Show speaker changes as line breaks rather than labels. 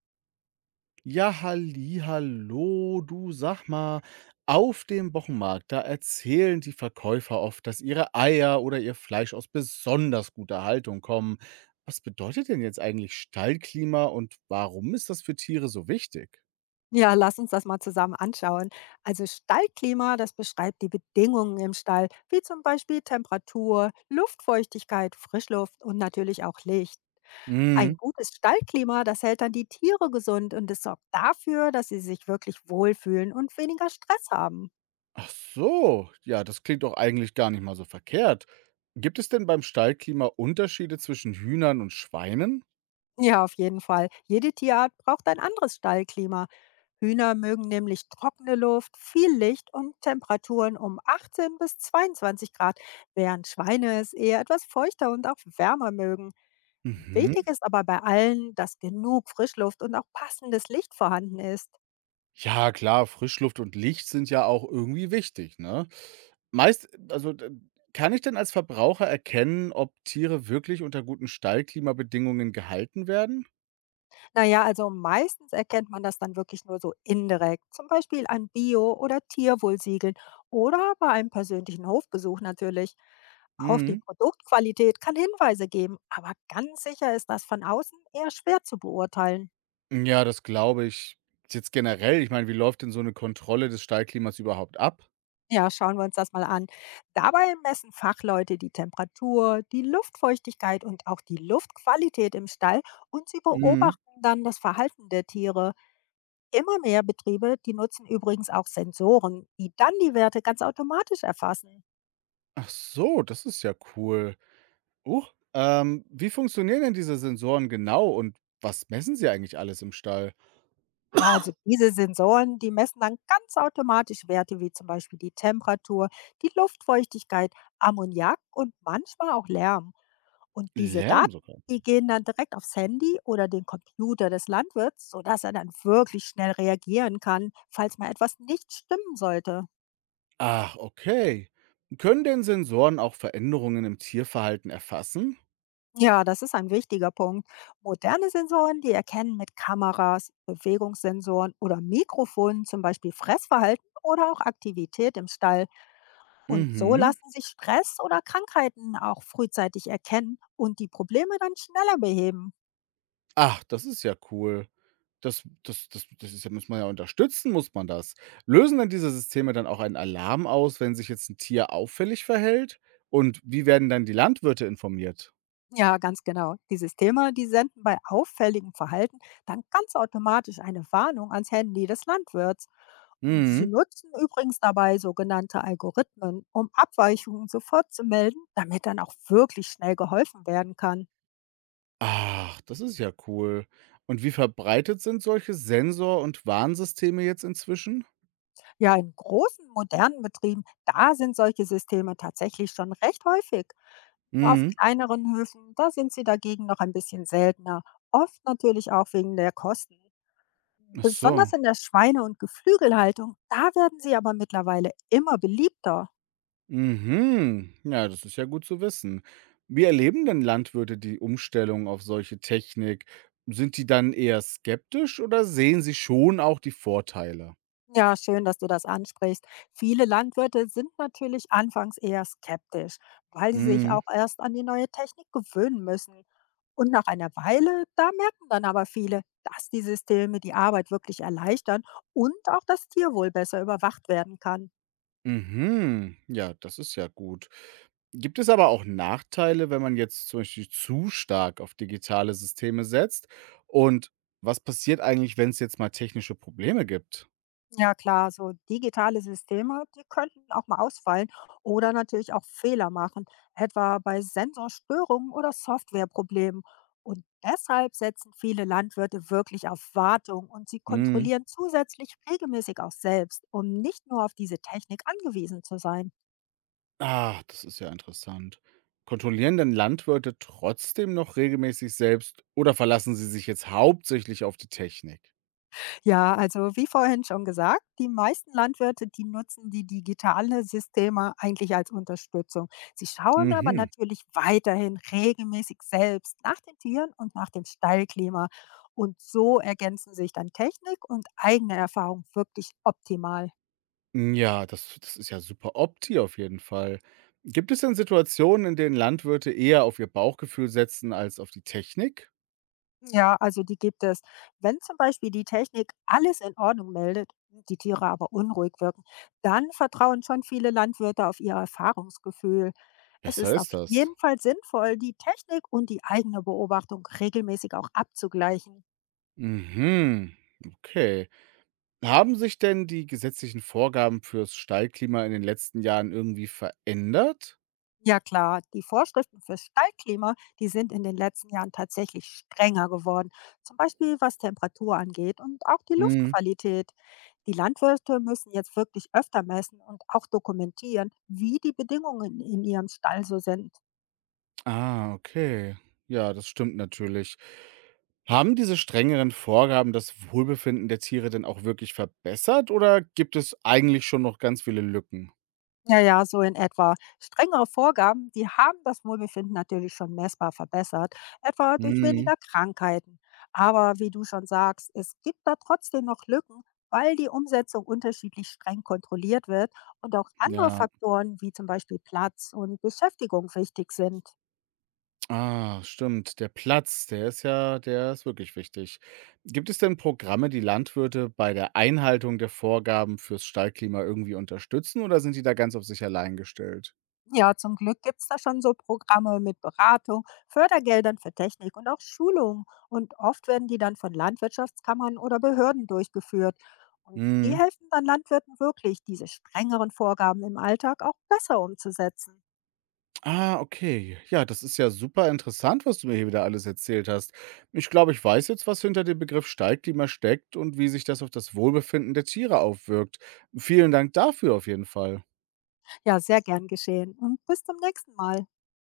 Ja, halli, hallo, du, sag mal, auf dem Wochenmarkt, da erzählen die Verkäufer oft, dass ihre Eier oder ihr Fleisch aus besonders guter Haltung kommen. Was bedeutet denn jetzt eigentlich Stallklima und warum ist das für Tiere so wichtig?
Ja, lass uns das mal zusammen anschauen. Also Stallklima, das beschreibt die Bedingungen im Stall, wie zum Beispiel Temperatur, Luftfeuchtigkeit, Frischluft und natürlich auch Licht. Ein
Mhm.
gutes Stallklima, das hält dann die Tiere gesund und es sorgt dafür, dass sie sich wirklich wohlfühlen und weniger Stress haben.
Ach so, ja, das klingt doch eigentlich gar nicht mal so verkehrt. Gibt es denn beim Stallklima Unterschiede zwischen Hühnern und Schweinen?
Ja, auf jeden Fall. Jede Tierart braucht ein anderes Stallklima. Hühner mögen nämlich trockene Luft, viel Licht und Temperaturen um 18 bis 22 Grad, während Schweine es eher etwas feuchter und auch wärmer mögen. Wichtig
Mhm.
ist aber bei allen, dass genug Frischluft und auch passendes Licht vorhanden ist.
Ja, klar, Frischluft und Licht sind ja auch irgendwie wichtig, ne? Meist also, d Kann ich denn als Verbraucher erkennen, ob Tiere wirklich unter guten Stallklimabedingungen gehalten werden?
Naja, also meistens erkennt man das dann wirklich nur so indirekt, zum Beispiel an Bio- oder Tierwohlsiegeln oder bei einem persönlichen Hofbesuch natürlich. Auch die
Mhm.
Produktqualität kann Hinweise geben, aber ganz sicher ist das von außen eher schwer zu beurteilen.
Ja, das glaube ich. Jetzt generell, ich meine, wie läuft denn so eine Kontrolle des Stallklimas überhaupt ab?
Ja, schauen wir uns das mal an. Dabei messen Fachleute die Temperatur, die Luftfeuchtigkeit und auch die Luftqualität im Stall und sie
Mhm.
beobachten dann das Verhalten der Tiere. Immer mehr Betriebe, die nutzen übrigens auch Sensoren, die dann die Werte ganz automatisch erfassen.
Ach so, das ist ja cool. Huch. Wie funktionieren denn diese Sensoren genau und was messen sie eigentlich alles im Stall?
Ja, also diese Sensoren, die messen dann ganz automatisch Werte wie zum Beispiel die Temperatur, die Luftfeuchtigkeit, Ammoniak und manchmal auch Lärm. Und diese
Lärm
Daten,
sogar?
die gehen dann direkt aufs Handy oder den Computer des Landwirts, sodass er dann wirklich schnell reagieren kann, falls mal etwas nicht stimmen sollte.
Ach, okay. Können denn Sensoren auch Veränderungen im Tierverhalten erfassen?
Ja, das ist ein wichtiger Punkt. Moderne Sensoren, die erkennen mit Kameras, Bewegungssensoren oder Mikrofonen zum Beispiel Fressverhalten oder auch Aktivität im Stall. Und so
Mhm.
lassen sich Stress oder Krankheiten auch frühzeitig erkennen und die Probleme dann schneller beheben.
Ach, das ist ja cool. Das ist ja, muss man ja unterstützen, muss man das. Lösen denn diese Systeme dann auch einen Alarm aus, wenn sich jetzt ein Tier auffällig verhält? Und wie werden dann die Landwirte informiert?
Ja, ganz genau. Die Systeme, die senden bei auffälligem Verhalten dann ganz automatisch eine Warnung ans Handy des Landwirts. Und sie
Mhm.
nutzen übrigens dabei sogenannte Algorithmen, um Abweichungen sofort zu melden, damit dann auch wirklich schnell geholfen werden kann.
Ach, das ist ja cool. Und wie verbreitet sind solche Sensor- und Warnsysteme jetzt inzwischen?
Ja, in großen modernen Betrieben, da sind solche Systeme tatsächlich schon recht häufig. Auf
Mhm.
kleineren Höfen, da sind sie dagegen noch ein bisschen seltener. Oft natürlich auch wegen der Kosten.
Ach
Besonders
so.
in der Schweine- und Geflügelhaltung, da werden sie aber mittlerweile immer beliebter.
Mhm. Ja, das ist ja gut zu wissen. Wie erleben denn Landwirte die Umstellung auf solche Technik? Sind die dann eher skeptisch oder sehen sie schon auch die Vorteile?
Ja, schön, dass du das ansprichst. Viele Landwirte sind natürlich anfangs eher skeptisch, weil sie sich
Mhm.
auch erst an die neue Technik gewöhnen müssen. Und nach einer Weile, da merken dann aber viele, dass die Systeme die Arbeit wirklich erleichtern und auch das Tierwohl besser überwacht werden kann.
Mhm. Ja, das ist ja gut. Gibt es aber auch Nachteile, wenn man jetzt zum Beispiel zu stark auf digitale Systeme setzt? Und was passiert eigentlich, wenn es jetzt mal technische Probleme gibt?
Ja klar, so digitale Systeme, die könnten auch mal ausfallen oder natürlich auch Fehler machen, etwa bei Sensorstörungen oder Softwareproblemen. Und deshalb setzen viele Landwirte wirklich auf Wartung und sie
Mhm.
kontrollieren zusätzlich regelmäßig auch selbst, um nicht nur auf diese Technik angewiesen zu sein.
Ah, das ist ja interessant. Kontrollieren denn Landwirte trotzdem noch regelmäßig selbst oder verlassen sie sich jetzt hauptsächlich auf die Technik?
Ja, also wie vorhin schon gesagt, die meisten Landwirte, die nutzen die digitale Systeme eigentlich als Unterstützung. Sie schauen aber
Mhm.
natürlich weiterhin regelmäßig selbst nach den Tieren und nach dem Stallklima. Und so ergänzen sich dann Technik und eigene Erfahrung wirklich optimal.
Ja, das ist ja super Opti, auf jeden Fall. Gibt es denn Situationen, in denen Landwirte eher auf ihr Bauchgefühl setzen als auf die Technik?
Ja, also die gibt es. Wenn zum Beispiel die Technik alles in Ordnung meldet, die Tiere aber unruhig wirken, dann vertrauen schon viele Landwirte auf ihr Erfahrungsgefühl. Es
Besser
ist auf
ist das.
jeden Fall sinnvoll, die Technik und die eigene Beobachtung regelmäßig auch abzugleichen.
Mhm. Okay. Haben sich denn die gesetzlichen Vorgaben fürs Stallklima in den letzten Jahren irgendwie verändert?
Ja klar, die Vorschriften für Stallklima, die sind in den letzten Jahren tatsächlich strenger geworden, zum Beispiel was Temperatur angeht und auch die Luftqualität. Die Landwirte müssen jetzt wirklich öfter messen und auch dokumentieren, wie die Bedingungen in ihrem Stall so sind.
Ah, okay. Ja, das stimmt natürlich. Haben diese strengeren Vorgaben das Wohlbefinden der Tiere denn auch wirklich verbessert oder gibt es eigentlich schon noch ganz viele Lücken?
Ja, ja, so in etwa. Strengere Vorgaben, die haben das Wohlbefinden natürlich schon messbar verbessert, etwa durch
Mhm.
weniger Krankheiten. Aber wie du schon sagst, es gibt da trotzdem noch Lücken, weil die Umsetzung unterschiedlich streng kontrolliert wird und auch andere
Ja.
Faktoren wie zum Beispiel Platz und Beschäftigung wichtig sind.
Ah, stimmt. Der Platz, der ist ja, der ist wirklich wichtig. Gibt es denn Programme, die Landwirte bei der Einhaltung der Vorgaben fürs Stallklima irgendwie unterstützen oder sind die da ganz auf sich allein gestellt?
Ja, zum Glück gibt es da schon so Programme mit Beratung, Fördergeldern für Technik und auch Schulungen. Und oft werden die dann von Landwirtschaftskammern oder Behörden durchgeführt. Und die
Mhm.
helfen dann Landwirten wirklich, diese strengeren Vorgaben im Alltag auch besser umzusetzen.
Ah, okay. Ja, das ist ja super interessant, was du mir hier wieder alles erzählt hast. Ich glaube, ich weiß jetzt, was hinter dem Begriff Steigklima steckt und wie sich das auf das Wohlbefinden der Tiere aufwirkt. Vielen Dank dafür auf jeden Fall.
Ja, sehr gern geschehen. Und bis zum nächsten Mal.